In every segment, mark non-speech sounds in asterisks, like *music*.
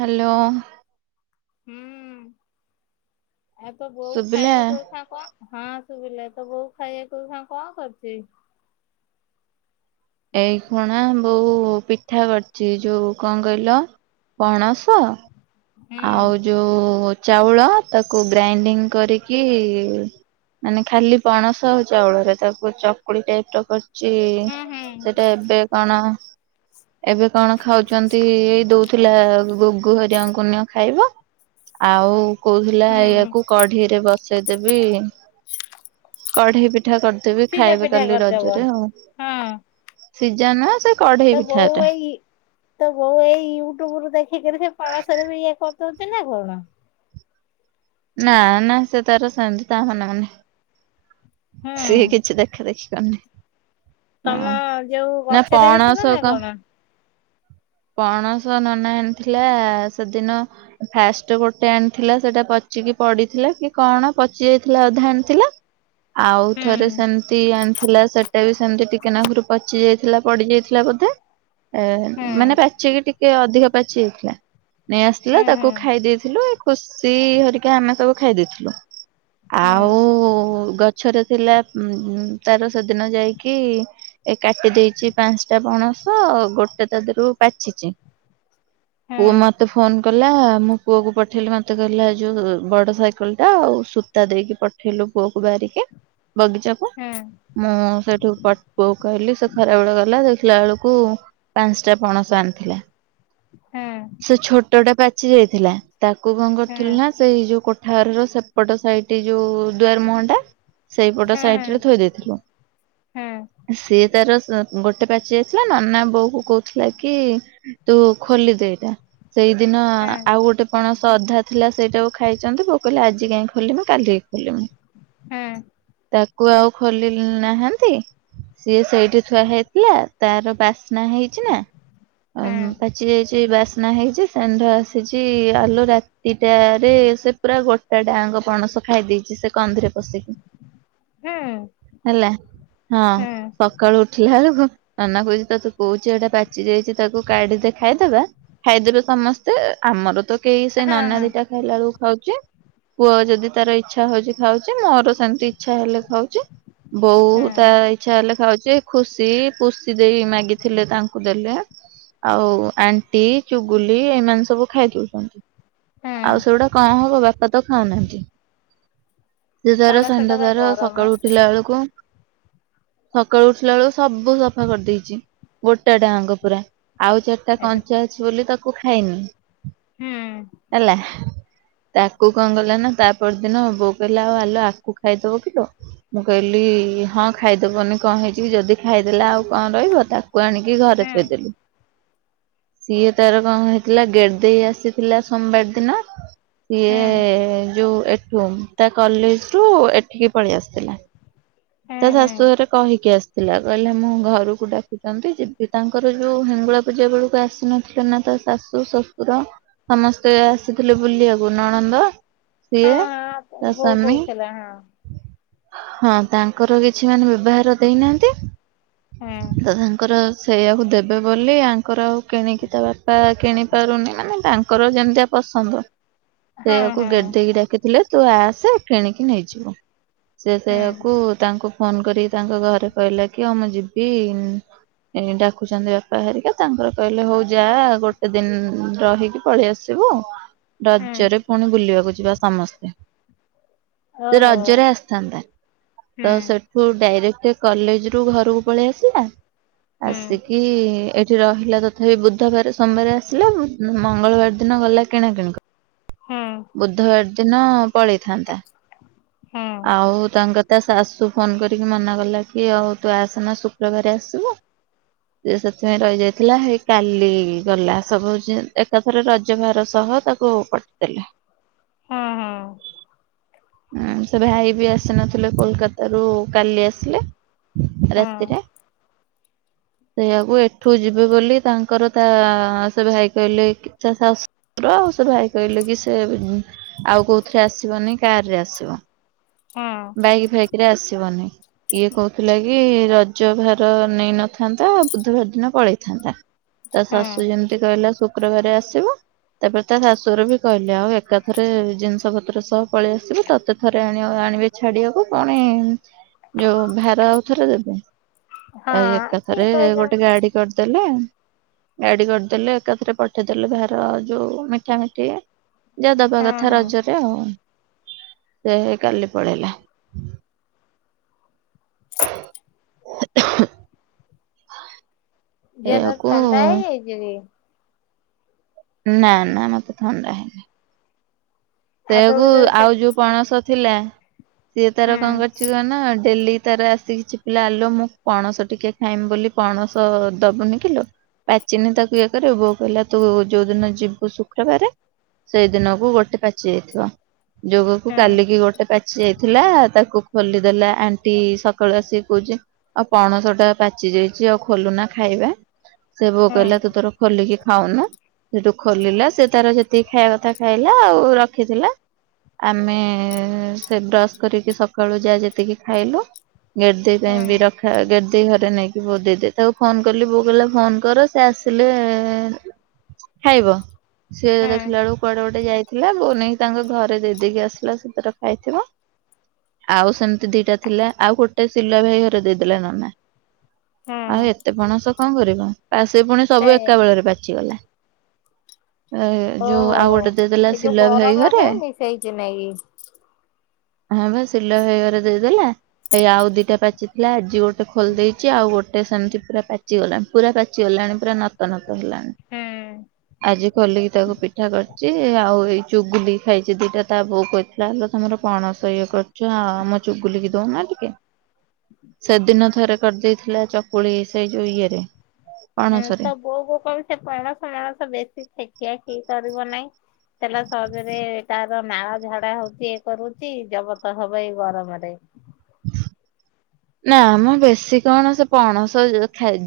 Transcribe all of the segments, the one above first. Hello. ହୁଁ ଆଉ ତୋ ବୋଉ ଶୁଭିଲା? ଖାଇବା ଖାଇଆକୁ ଏଇଖିଣା କଁ ହଁ ଶୁଭିଲା ତ ବୋଉ ଖାଇବାକୁ ଏଇଖିଣା କଁ କରିଛି। ଏଇ ଖୁଣା ବୋଉ ପିଠା କରଛି ଯୋଉ କଁ କହିଲ ପଣସ। ହୁଁ ଆଉ ଯୋଉ ଚାଉଳ ତାକୁ ଗ୍ରାଇଣ୍ଡିଙ୍ଗ କରିକି। ମାନେ ଖାଲି ପଣସ ଆଉ ଚାଉଳରେ ତାକୁ ଚକୁଳି ଟାଇପ ର କରି ଚି ହୁଁ ହୁଁ ସେଟା ଏବେ କଣ ଏବେ କଣ ଖାଉଛନ୍ତି ଏଇ ଦଉ ଥିଲା ଗୁଗୁ ଘରିଆ ଙ୍କୁ ନିଅ ଖାଇବ ଆଉ କହୁଥିଲା ହୁଁ ଏହାକୁ କଢି ଢେଇ ରେ ବସେଇଦେବି କଢେଇ ପିଠା କରି। କରିଦେବି ସିଜା ଖାଇବେ ପିଠା କାଲି କରିଦବ। ରଜରେ ଆଉ ହଁ ସିଝା ନୁହଁ ସେ। କଢେଇ ତୋ ପିଠା ବୋଉ ଟା। ଏଇ। ତୋଉ ଏଇ ୟୁଟ୍ୟୁବ ରୁ ଦେଖିକିରି ସେ ପଣଶ ରେ ବି ଇଏ କରିଦଉଛି ନା କଣ। ନା ନା ସେ ତାର ସେମତି ତା ମନେ ମନେ ହୁଁ ସିଏ କିଛି ଦେଖା ଦେଖି। କରିନି ତମ ହଁ ଯୋଉ ନା ଗଛରେ ହେଇଥିଲା ପଣସ ନା କଁ। କଣ? ପଣସ ନନା ଆଣି ଥିଲା ସେଦିନ। ଫାଷ୍ଟ ଗୋଟେ ଆଣିଥିଲା ସେଇଟା ପଚିକି ପଡିଥିଲା କି କଣ ପଚି ଯାଇଥିଲା ଅଧା ଆଣିଥିଲା। ଆଉ ହୁଁ ଥରେ ସେମିତି ଆଣିଥିଲା ସେଟା ବି ସେମିତି ଟିକେ ନାକୁରୁ ପଚିଯାଇ। ଥିଲା ପଡି ଯାଇଥିଲା ବୋଧେ ଏ ହୁଁ ମାନେ ପାଚିକି ଟିକେ ଅଧିକ ପାଚି ଯାଇଥିଲା। ନେଇ ଆସିଥିଲା ହୁଁ ହୁଁ ତାକୁ ଖାଇ ଦେଇେଇଥିଲୁ ଖୁସି ଘରିକି ଆମେ ସବୁ ଖାଇ ଦେଇଥିଲୁ। ଆଉ ହୁଁ ଗଛରେ ଥିଲା ଉଁ ଉଁ ତାର ସେଦିନ ଯାଇକି। ଏ କାଟି ଦେଇଛି ପାଞ୍ଚଟା ପଣସ ଆଉ ଗୋଟେ ତା ଦେହରୁ। ପାଚିଛି ପୁଅ ହୁଁ ମତେ ଫୋନ କଲା ମୁଁ। ପୁଅକୁ ପଠେଇଲି ମତେ କହିଲା ଯୋଉ ବଡ ସାଇକେଲ ଟା ଆଉ ସୂତା ଦେଇକି ପଠେଇଲୁ ପୁଅକୁ ବାହାରିକି। ବଗିଚା କୁ। ହୁଁ। ମୁଁ ସେଠୁ ପଟ ପୁଅ କହିଲି ସେ ଖରାବେଳେ ଗଲା ଦେଖିଲା ବେଳକୁ ପାଞ୍ଚଟା। ପଣସ ଆଣିଥିଲା ହୁଁ ସେ ଛୋଟ ଟା ପାଚି ଯାଇଥିଲା। ତାକୁ କଁ କରୁଥିଲି ହୁଁ ନା ସେଇ ଯୋଉ କୋଠା ଘର ର ସେପଟ ସାଇଡ ଟି ଯୋଉ ଦୁଆର ମୁହଁ ଟା। ସେଇପଟ ହୁଁ ହୁଁ ହୁଁ ସାଇଟ ରେ ଥୋଇ ଦେଇଥିଲୁ। ସିଏ ତାର ସ ଅ ଗୋଟେ ପାଚି ଯାଇ ଥିଲା ନନା ବୋଉ କୁ କହୁ ଥିଲା କି ତୁ ଖୋଲିଦେ ଏଇଟା ସେଇଦିନ ହୁଁ ହୁଁ ହୁଁ ହୁଁ ଆଉ ଗୋଟେ। ଆପଣ ସଧା ଥିଲା ସେଇଟାକୁୁ ଖାଇଛନ୍ତି ବୋଉ କହିଲା ଆଜି କାହିଁ ଖୋଲିମୁ କାଲିି କି ଖୋଲିମୁ। ହୁଁ। ତାକୁ ଆଉ ଖୋଲି ଲ ନାହାନ୍ତି। ସିଏ ସେଇଠି ଥୁଆ ହେଇଥିଲା ତାର ବାସ୍ନା ହେଇଛି ନା। ଆ ପାଚି ଯାଇଛି ବାସ୍ନା ହେଇଛି ଷେଣ୍ଡ ଆସିଛି ଆଲୋ ରା ତି ଟା ରେ ସେ ପୁରା ଗୋଟା ଟା ଆଙ୍କ ପଣସ ଖାଇ ଦେଇଛି ସେ କନ୍ଧିରେ ପଶିକି। ହୁଁ। ହେଲା ହଁ ସକାଳୁ ଉଠିଲା ବେଳକୁ ନନା କହୁଛି ତ ତେ କହୁଛି। ଯୋଉଟା ପାଚି ଯାଇଛି ତାକୁ କାଢିଦେ ଖାଇଦେବା ଖାଇଦେବେ ସମସ୍ତେ ଆମର ତ କେହି ସେ ହଁ ନାନା ହଁ ଦିଟା ଖାଇଲାଳ କୁ ଖାଉଚି। ପୁଅ ଯଦି ତାର ଇଛା ହଉଛି ଖାଉଛି ମୋର ସେମିତି ଇଚ୍ଛା ହେଲେ ଖାଉଚି। ବହୁ ତା ହୁଁ ଇଛା ହେଲେ ଖାଉଛି ଖୁସି ପୁସି ଦେଇ ମାଗି ଥିଲେ ତାଙ୍କୁ ଦେଲେ। ଆଉ ଆଣ୍ଟି ଚୁଗୁଲି ଏଇମାନେ ସବୁ ଖାଇ ଦଉଛନ୍ତି। ଆଉ ହୁଁ ସେଉଡା କଣ ହବ ବାପା ତ ଖାଉନାହାନ୍ତି। ସେ ତାର ପଣସ ଟା ସନ୍ଧ୍ୟା ବା ତାର ଗରମ ସକାଳୁ ଉଠିଲା ବେଳକୁ ସକାଳୁ ଉଠିଲା ବେଳକୁ ସବୁ ସଫା କରିଦେଇଚି। ଗୋଟାଟା ଆଙ୍କ ପୁରା, ଆଉ ଚାରିଟା ଏଠି କଞ୍ଚା ଅଛି ବୋଲି ତାକୁ ଖାଇନୁ। ହୁଁ। ହେଲା। ତାକୁ କଁ ଗଲା ନା ତା ପରଦିନ ବୋଉ କହିଲା ଆଉ ଆଲୋ ଆକୁ ଖାଇଦବ କିଲୋ। ମୁଁ କହିଲି ହଁ ଖାଇଦବନି କଣ ହେଇଛି କି ଯଦି ଖାଇଦେଲା ଆଉ କଣ ରହିବ ତା କୁ ଆଣିକି ଘରେ ହୁଁ ଥୋଇଦେଲି। ସିଏ ତାର କଁ ହେଇଥିଲା ଗେଡିଦେଇ ଆସିଥିଲା ସୋମବାର ଦିନ ସିଏ ହୁଁ ଯୋଉ ଏଠୁ ତା କଲେଜରୁ ଏଠିକି ପଳେଇ ଆସିଥିଲା। ହୁଁ ତା ହୁଁ ଶାଶୁ ଘରେ କହିକି ଆସିଥିଲା କହିଲା ମୁଁ ଘରକୁ ଡାକିଛନ୍ତି ଯେ ତାଙ୍କର ଯୋଉ ହେଙ୍ଗୁଳା ପୂଜା ବେଳକୁ ଆସିନଥିଲେ ନା ତା ଶାଶୁ ଶଶୁର ସମସ୍ତେ ଆସିଥିଲେ ବୁଲିଆକୁ ନଣନ୍ଦ ହଁ ସିଏ। ହଁ ତା ବୋଉ ସାମୀ କହୁଥିଲା ହଁ ହଁ। ତାଙ୍କର କିଛି ମାନେ ବେବହାର ହୁଁ ଦେଇନାହାନ୍ତି ତ ତାଙ୍କର ସେଇଆକୁ ଦେବେ ବୋଲି ଆଙ୍କର ଆଉ କିଣିକି ତା ବାପା କିଣିପାରୁନି ମାନେ ତାଙ୍କର ଯେମିତିଆ ପସନ୍ଦ। ହଁ ସେୟାକୁ ହଁ ଗେଡିଦେଇକି ଡାକିଥିଲେ ତୁ ଆସେ କିଣିକି ନେଇଯିବୁ, ସେ ହୁଁ ସେୟା କୁ ତାଙ୍କୁ ଫୋନ କରିକି ତାଙ୍କ ଘରେ କହିଲା କି ହଁ ମୁଁ ଯିବି ଏ ଡାକୁଛନ୍ତି ବାପା ହେରିକା ତାଙ୍କର କହିଲେ ହଉ ଯା ଗୋଟେ ଦିନ ରହିକି ପଳେଇ ଆସ ସିବୁ ହୁଁ ରଜରେ ପୁଣି ବୁଲିବାକୁ ଯିବା ସମସ୍ତେ। ସେ ଓହୋ ରଜରେ ଆସିଥାନ୍ତା। ତ ହୁଁ ସେଠୁ ଡାଇରେକ୍ଟ କଲେଜରୁ ଘରକୁ ପଳେଇ ଆସିଲା। ହୁଁ ଆସିକି ଏଠି ରହିଲା ତଥା ତଥାବି ବୁଧବାର ସୋମବାର ଆସିଲା ମ ମଙ୍ଗଳବାର ଦିନ ଗଲା କିଣାକିଣି କରି ହୁଁ। ବୁଧବାର ଦିନ ପଳେଇଥାନ୍ତା। ହୁଁ। ଆଉ ତାଙ୍କ ତା ଶାଶୁ ଫୋନ କରିକି ମନା କଲା କି ଆଉ ତୁ ଆସେନା ଶୁକ୍ରବାର ଆସିବୁ। ସେ ସେଥିପାଇଁ ରହିଯାଇଥିଲା ହେଇ କାଲି ଗଲା ସବୁ ଏକାଥର ରଜ ଭାର ସହ ତା କୁ ପଠଦେଲେ। ହଁ ହଁ। ଉଁ ସେ ଭାଇ ବି ଆସି ନଥିଲେ କୋଲକତାରୁ କାଲି ଆସିଲେ। ହଁ ରାତିରେ। ସେଇଆକୁ ଏଠୁ ଯିବେ ବୋଲି ତାଙ୍କର ତା ସେ ଭାଇ କହିଲେ କି ତା ଶାଶ ର ସେ ଭାଇ କହିଲେ କି ସେ ଆଉ କୋଉଥିରେ ଆସିବନି। କାରରେ ଆସିବ। ହଁ। ବାଇକ ଫାଇକରେ ଆସିବନି ଇଏ କହୁଥିଲା କି ରଜ ଭାର ନେଇନଥାନ୍ତା ବୁଧବାର ଦିନ ପଳେଇଥାନ୍ତା ତା ଶାଶୁ ହଁ ଯେମିତି କହିଲା ଶୁକ୍ରବାର ଆସିବ ତାପରେ ତା ଶାଶୁୁର ବି କହିଲେ ଆଉ ଏକାଥରେ ଜିନିଷ ପତ୍ର ସହ ପଳେଇ ଆସିବେ ତତେ ଥରେ ଆଣି ଆଣିବେ ଛାଡିବାକୁ ପୁଣି ଯୋଉ ଭାର ଆଉ ଥରେ ଦେବେ ଆଉ ହଁ ଏକାଥରେ ଠିକ ଗୋଟେ କହିଛନ୍ତି ଗାଡି କରିଦେଲେ ଗାଡି କରିଦେଲେ ଏକାଥରେ ପଠେଇଦେଲେ ଭାର ଯୋଉ ମିଠା ମିଠି ଯା ଦବା ହଁ କଥା ହଁ ରଜରେ ଆଉ ସେ କାଲି ପଳେଇଲା ଝିଅ ତ ସେଇଆକୁ ଥଣ୍ଡା ହେଇଯାଇଛି କି ନା ନା ମତେ ଥଣ୍ଡା ହେଇନି ଆଉ ସେଆକୁୁ ତୋର ସେ ଆଉ ଯୋଉ ପଣସ ଥିଲା ସିଏ ତାର ହୁଁ କଣ କରିଛି କହୁନ ଡେଲି ତାର ଆସିକି ଚିପିଲା ଆଲୋ ମୁଁ ପଣସ ଟିକେ ଖାଇମି ବୋଲି ପଣସ ଦବୁନି କିଲୋ। ପାଚିନି ତାକୁ ଇଏ କରେ ବୋଉ କହିଲା ତୁ ଯୋଉଦିନ ଯିବୁ ଶୁକ୍ରବାରେ ସେଇଦିନକୁ ଗୋଟେ ପାଚି ଯାଇଥିବ। ଯୋଗକୁ ହୁଁ କାଲିକି ଗୋଟେ ପାଚି ଯାଇଥିଲା ତାକୁ ଖୋଲିଦେଲା ଆଣ୍ଟି ସକାଳୁ ଆସିକି କହୁଛି। ଆଉ ପଣସଟା ପାଚି ଯାଇଛି ଆଉ ଖୋଲୁନା ଖାଇବା ସେୟା ବୋଉ ହୁଁ କହିଲା ତୁ ତର ଖୋଲିକି ଖାଉନୁ ସେଠୁ ଖୋଲିଲା ସେ ତାର ଯେତିକି ଖାଇବା କଥା ଖାଇଲା ଆଉ ର ରଖିଥିଲା। ଆମେ ସେ ବ୍ରସ୍ କରିକି ସକାଳୁ ଯା ଯେତିକି ଖାଇଲୁ। *inaudible* କାଇ ହୁଁ ବି ରଖ। ଦେଇ ଘରେ ନେଇକି ବୋ ଦେଇଦେ ତାକୁ ଫୋନ କଲି ବୋଉ କହିଲା ଫୋନ କର ସେ ଆସିଲେ ଖାଇବ ସିଏ ହୁଁ ଦେଖିଲା ବେଳକୁ କୁଆଡେ ଗୋଟେ ଯାଇଥିଲା। ବୋଉ ନେଇକି ତାଙ୍କ ଘରେ ଦେଇ ଦେଇକି ଆସିଲା ସେଥି ଆଉ ସେମିତି ଦିଟା ଥିଲା ଆଉ ଗୋଟେ ସିଲୁଆ ଭାଇ ଘରେ ଦେଇଦେଲା ନନା। ଆଉ ହୁଁ ଏତେ ପଣସ କଣ କରିବ ପା ସେ ପୁଣି ସବୁ ସେଇଆ ଏକା ବେଳରେ ପାଚିଗଲା। ଏ ଯୋଉ ହହୋ ଆଉ ଗୋଟେ ଦେଇଦେଲା ଏ ଯୋଉ ସିଲା ଭାଇ ଗରମ ଘରେ ହଉନି ସେଇଥି ନାକି। ହଁ ବା ଶିଲୁଆ ଭାଇ ଘରେ ଦେଇଦେଲା। ଏଇ ଆଉ ଦିଟା ପାଚି ଥିଲା ଆଜି ଗୋଟେ ଖୋଲିଦେଇଛି ଆଉ ଗୋଟେ ସେମିତି ପୁରା ପାଚିଗଲା। ପୁରା ପାଚିଗଲାଣି ପୁରା ନତ ନତ ହେଲାଣି। ଆଜି ଖୋଲିକି ତାକୁ ପିଠା କରଛି ଆଉ ଏଇ ଚୁଗୁଲି ଖାଇଛି ଦିଟା ତା ବୋଉ କହିଥିଲା ହେଲେ ତମର ପଣସ ଇଏ କରୁଛ ଆ ଆମ ଚୁଗୁଲିକି ଦଉନା ଟିକେ। ସେଦିନ ଥରେ କରିଦେଇଥିଲା ଚକୁଳି ସେଇ ଯଉ ଇଏରେ। ହୁଁ ପଣସରେ। ତ ବୋଉ ବୋଉ କହୁ ସେ ପଣସ ମଣସ ବେଶୀ ଖିଆ କି କରିବ ନାହିଁ। ହେଲା ସହଜରେ ତାର ନାଳ ଝାଡା ହଉଛି ଇ କରୁଛି ଜବତ ହବ ଏଇ ଗରମରେ। *inaudible* ନା ମ ବେଶୀ କଣ ସେ ପଣସ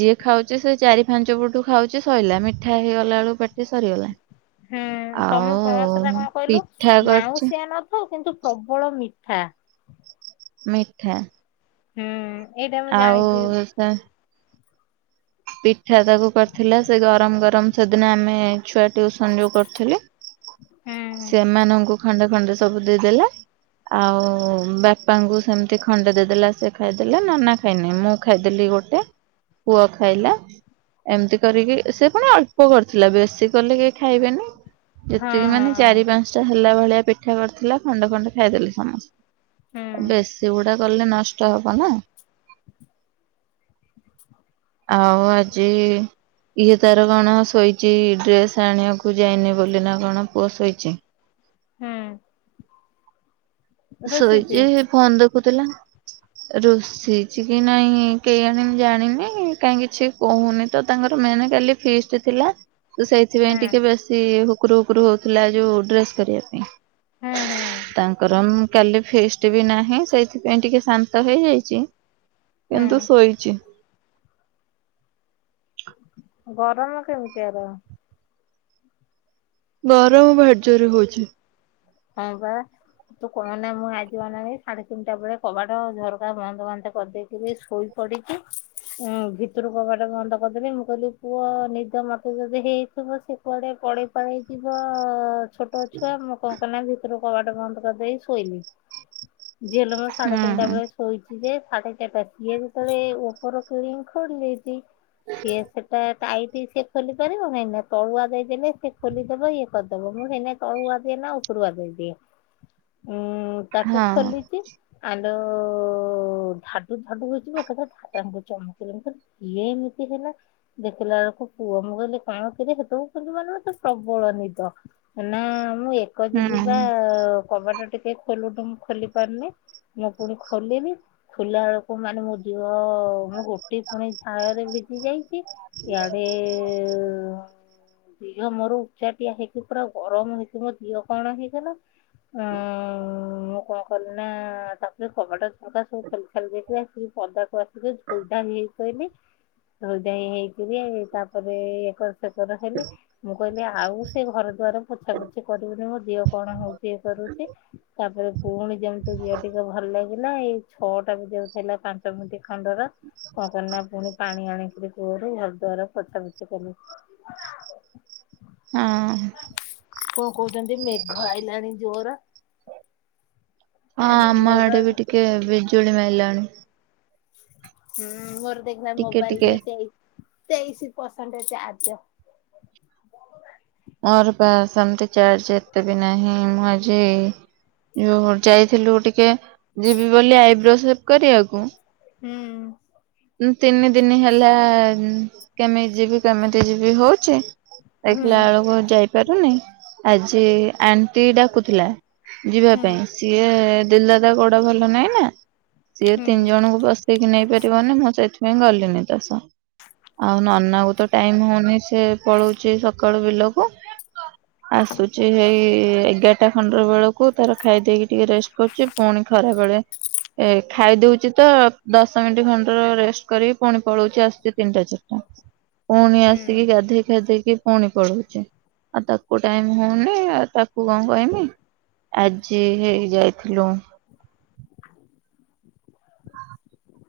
ଯିଏ ଖାଉଛି ସେ ଚାରି ଫାଞ୍ଚ ପଟୁ ଖାଉଛି ଶଇଲା ମିଠା ହେଇଗଲା ବେଳୁ ପେ ହୁଁ ତମ ପଣସଟା ଆଉ କଣ କହିଲୁ ପିଠା କରିଛି ମାଉଁସିଆନ ହଉ କିନ୍ତୁ ପ୍ରବଳ ମିଠା। ମିଠା। ହୁଁ ଏଇଟା ମୁଁ ଆଉ ଜାଣିଛି। ସେ ପିଠା ତାକୁ କରିଥିଲ ସେ ଗରମ ଗରମ ସେଦିନ ଆମେ ଛୁଆ ଟିଉସନ ଯୋଉ କରୁଥିଲି ସେମାନଙ୍କୁ ଖଣ୍ଡେ ଖଣ୍ଡେ ସବୁ ଦେଇଦେଲା। ଆଉ ବାପାଙ୍କୁ ସେମତି ଖଣ୍ଡେ ଦେଇଦେଲା ସେ ଖାଇଦେଲା। ନନା ଖାଇନି ମୁଁ ଖାଇଦେଲି ଗୋଟେ ପୁଅ ଖାଇଲା ଏମିତି କରିକି ସେ ଫୁଣି ଅଳ୍ପ କରିଥିଲା ବେଶୀ କଲେ କେହି ଖାଇବେନି। ହଁ ଯେତିକି ହଁ ମାନେ ଚାରି ପାଞ୍ଚଟା ହେଲା ଭଳିଆ ପିଠା କରିଥିଲା ଖଣ୍ଡେ ଖଣ୍ଡେ ଖାଇଦେଲେ ହୁଁ ସମ ବେଶୀ ଗୁଡା କଲେ ନଷ୍ଟ ହବ ନା। *inaudible* ଆଉ ଆଜି ଇଏ ତାର କଣ ଶୋଇ ଚି ଡ୍ରେସ୍ ଆଣିବାକୁ ଯାଇନି ବୋଲି ନା କଣ ପୁଅ ଶୋଇଚି। ହୁଁ। ରୁଷିଛି ଶୋଇଚି ହେ ଫୋନ୍ ଦେଖୁଥିଲା। ରୁଷିଚି କି ନାଇଁ କେଇଆଣି ମୁଁ ଜାଣିନି କାଇଁ କିଛି କୋହୁନି ତ ତାଙ୍କର ମେନ କାଲି ଫିଷ୍ଟ ଥିଲା। ତ ସେଇଥିପାଇଁ ହୁଁ। ଟିକେ ବେଶି ହୁକୁରୁ ହୁକୁରୁ ହୋଉଥିଲା ଯୋଉ ଡ୍ରେସ କରିବା ହୁଁ ପାଇଁ। ହୁଁ ତାଙ୍କର ଉଁ କାଲି ଫିଷ୍ଟ ବି ନାହିଁ। ସେ ସେଥିପାଇଁ ଟିକେ ଶାନ୍ତ ହେଇଯାଇଚି ହୁଁ କିନ୍ତୁ ଶୋଇଚି। ଗରଳ କେମିତି ଆର? ଗରମ ଭାରି ଯୋରେ ହୋଉଚି। ହଁ ପା। ତୁ କହନା ମୁଁ ଆଜି ଅନାନି ସାଢେ ତିନିଟା ବେଳେ କବାଟ ଝରକା ବନ୍ଦ ବାନ୍ଦ କରିଦେଇଥିଲି ଶୋଇ ପଡିକି ଉଁ ଭିତରୁ କବାଟା ବନ୍ଦ କରିଦେବି। ମୁଁ କହିଲି ପୁଅ ନିଦ ମତେ ଯଦି ହେଇଥିବ ସେ କୁଆଡେ ପଳେଇ ପାଳେଇ ଯିବ ଛୋଟ ଛୁଆ ମୁଁ କଣ କଲି ନା ଭିତରୁ କବାଟ ବନ୍ଦ କରିଦେଇ ଶୋଇଲି। ଝିଅଲୋ ସାଢେ ହୁଁ ତିନିଟା ବେଳେ ଶୋଇଚି ଯେ ସାଢେ ଚାରିଟା ସିଏ ଯେତେବେଳେ ଉପର କିଳିଙ୍ଗ ଖୋଲି ଦେଇଚି। ସିଏ ସେଟା ଟାଇଟି ସେ ଖୋଲି ପାରିବ ନାଇଁ ନା ତଳୁଆ ଦେଇଦେଲେ ସେ ଖୋଲିଦବ ଇଏ କରିଦେବ। ମୁଁ ସେଇନାଗି ତଳୁଆ ଦିଏ ନା ଉପରୁଆ ଦେଇଦିଏ। ଉଁ ତାକୁ ହଁ ହୁଁ ଖୋଲିଚି। ଆଲୋ ଧାଡୁ ଧାଡୁ ହୋଉଚି। ମୁଁ ଏକା ଥରେ ଧାଡାନ କି ଚମକିଲି। ମୁଁ କ କିଏ ଏମିତି ହେଲା। ଦେଖିଲା ବେଳକୁ ପୁଅ। ମୁଁ କହିଲି କଣ କିରେ ସେତବେଳେକୁ କିନ୍ତୁ ମାନେ ମତେ ପ୍ରବଳ ନିଦ। ନା ମୁଁ ଏକ ଯିବି ପା ହଁ କବାଟା ଟିକେ ଖୋଲୁନୁ। ମୁଁ ଖୋଲି ପାରୁନି ମୁଁ ଫୁଣି ଖୋଲିଲି ଖୋଲା ବେଳକୁ ମାନେ ମୁଁ ଝିଅ ମୁଁ ଗୋଟି ପଣି ଝାଳରେ ଭିଜି ଯାଇଚି। ଇଆଡେ ଦିହ ମୋର ଉଚ୍ଚାଟିଆ ହେଇକି ପୁରା ଗରମ ହେଇକି ମୋ ଦିହ କଣ ହେଇଗଲା। ଉଁ ମୁଁ କଣ କଲିି ନା ତାପରେ କବାଟ କବାଟ ସବୁ ଖୋଲି ଖାଲି ଦେଇକି ଆସିକି ପଦାକୁ ଆସିକି ଧୋଇ ଧାଇ ହେଇ ପଇଲି। ଧୋଇ ଧାଇ ହେଇକି ତାପରେ ଇଏ କରି ସେ ଥର ହେଲି ମୁଁ କହିଲି ଆଉ ସେ ଘର ଦୁଆାର ପୋଛା ପୋଛି କରିବୁନି ମୋ ଦେହ କଣ ହୋଉଚି। ଇଏ କରୁଚି ତାପରେ ଫୁଣି ଯେମିତି ଦିହ ଟିକେ ଭଲ ଲା ଗିଲା ଏଇ ଛଅଟା ବାଜିବାକୁ ଥିଲା ପାଞ୍ଚ ମିନିଟ ଖଣ୍ଡର କଣ କଲି ନା ଫୁଣି ପାଣି ଆଣିକିରି ଫୁଣି ଘର ଦ୍ଵାର ପୋଛା ପୋଛି କଲି। ହଁ। କଣ କୋହୁଚନ୍ତି ମେଘ ଆଇଲାଣି ଜୋର। ଏଣୁ ମୋର ଯୋ ଇଏ ବିଜୁଳି ମାଇଲାଣି। ହୁଁ ମୋର ଦେଖିଆ ରେ ଟିକେ ଟିକେ ମୋବାଇଲିରେ ସେଇ ତେଇଶି ପରସେଣ୍ଟ ଚାର୍ଜ। ମୋର ବା ସେମିତି ଚାର୍ଜ ଏତେ ବି ନାହିଁ ମୁ ଆଜି ଯୁ ଯାଇଥିଲୁ ଟିକେ ଯିବି ବୋଲି ଆଇବ୍ରୋ ସେପ କରିବାକୁ। ହୁଁ ତିନି ଦିନ ହେଲା କେମିତି ଯିବି କେମିତି ଯିବି ହଉଛି ହୁଁ ଦେଖିଲା ବେଳକୁ ଯାଇପା ପାରୁନି ଆଜି ଆଣ୍ଟି ଡାକୁଥିଲା ଯିବା ହୁଁ ପାଇଁ। ସିଏ ଦେଲା ତା ଗୋଡ ଭଲ ନହିଁ ନା। ସିଏ ହୁଁ ତିନି ଜଣଙ୍କୁ ବସେଇକି ନେଇ ପାରିବନି ମୁଁ ସେଇଠୁ ପାଇଁ ଗଲିନି ତା ସହ ଆଉ ନନା କୁ ତ ଟାଇମ ହଉନି ସେ ପଳଉଛି ସ କାଳୁ ବିଲକୁ ଆସୁଛି ଏଇ ଏଗାରଟା। ଖଣ୍ଡ ବେଳକୁ ତାର ଖାଇଦେଇକି ଟିକେ ରେଷ୍ଟ କରୁଛି ପୁଣି ଖରା ବେଳେ ଏ ଖାଇଦଉଛି ତ ଦଶ ମିନିଟ ଖଣ୍ଡର ରେଷ୍ଟ କରିକି ପୁଣି ପଳଉଛି ଆସଛି ତିନିଟା ଚାରିଟା। ପୁଣି ହୁଁ। ଆସିକି ଗାଧେଇ ଫାଧେଇକି ପୁଣି ପଳଉଛି। ଆଉ ତାକୁ ଟାଇମ ହଉନି ଆଉ ତାକୁ କଣ କହମି ଆଜି ହେଇଯାଇଥିଲୁ। ହଁ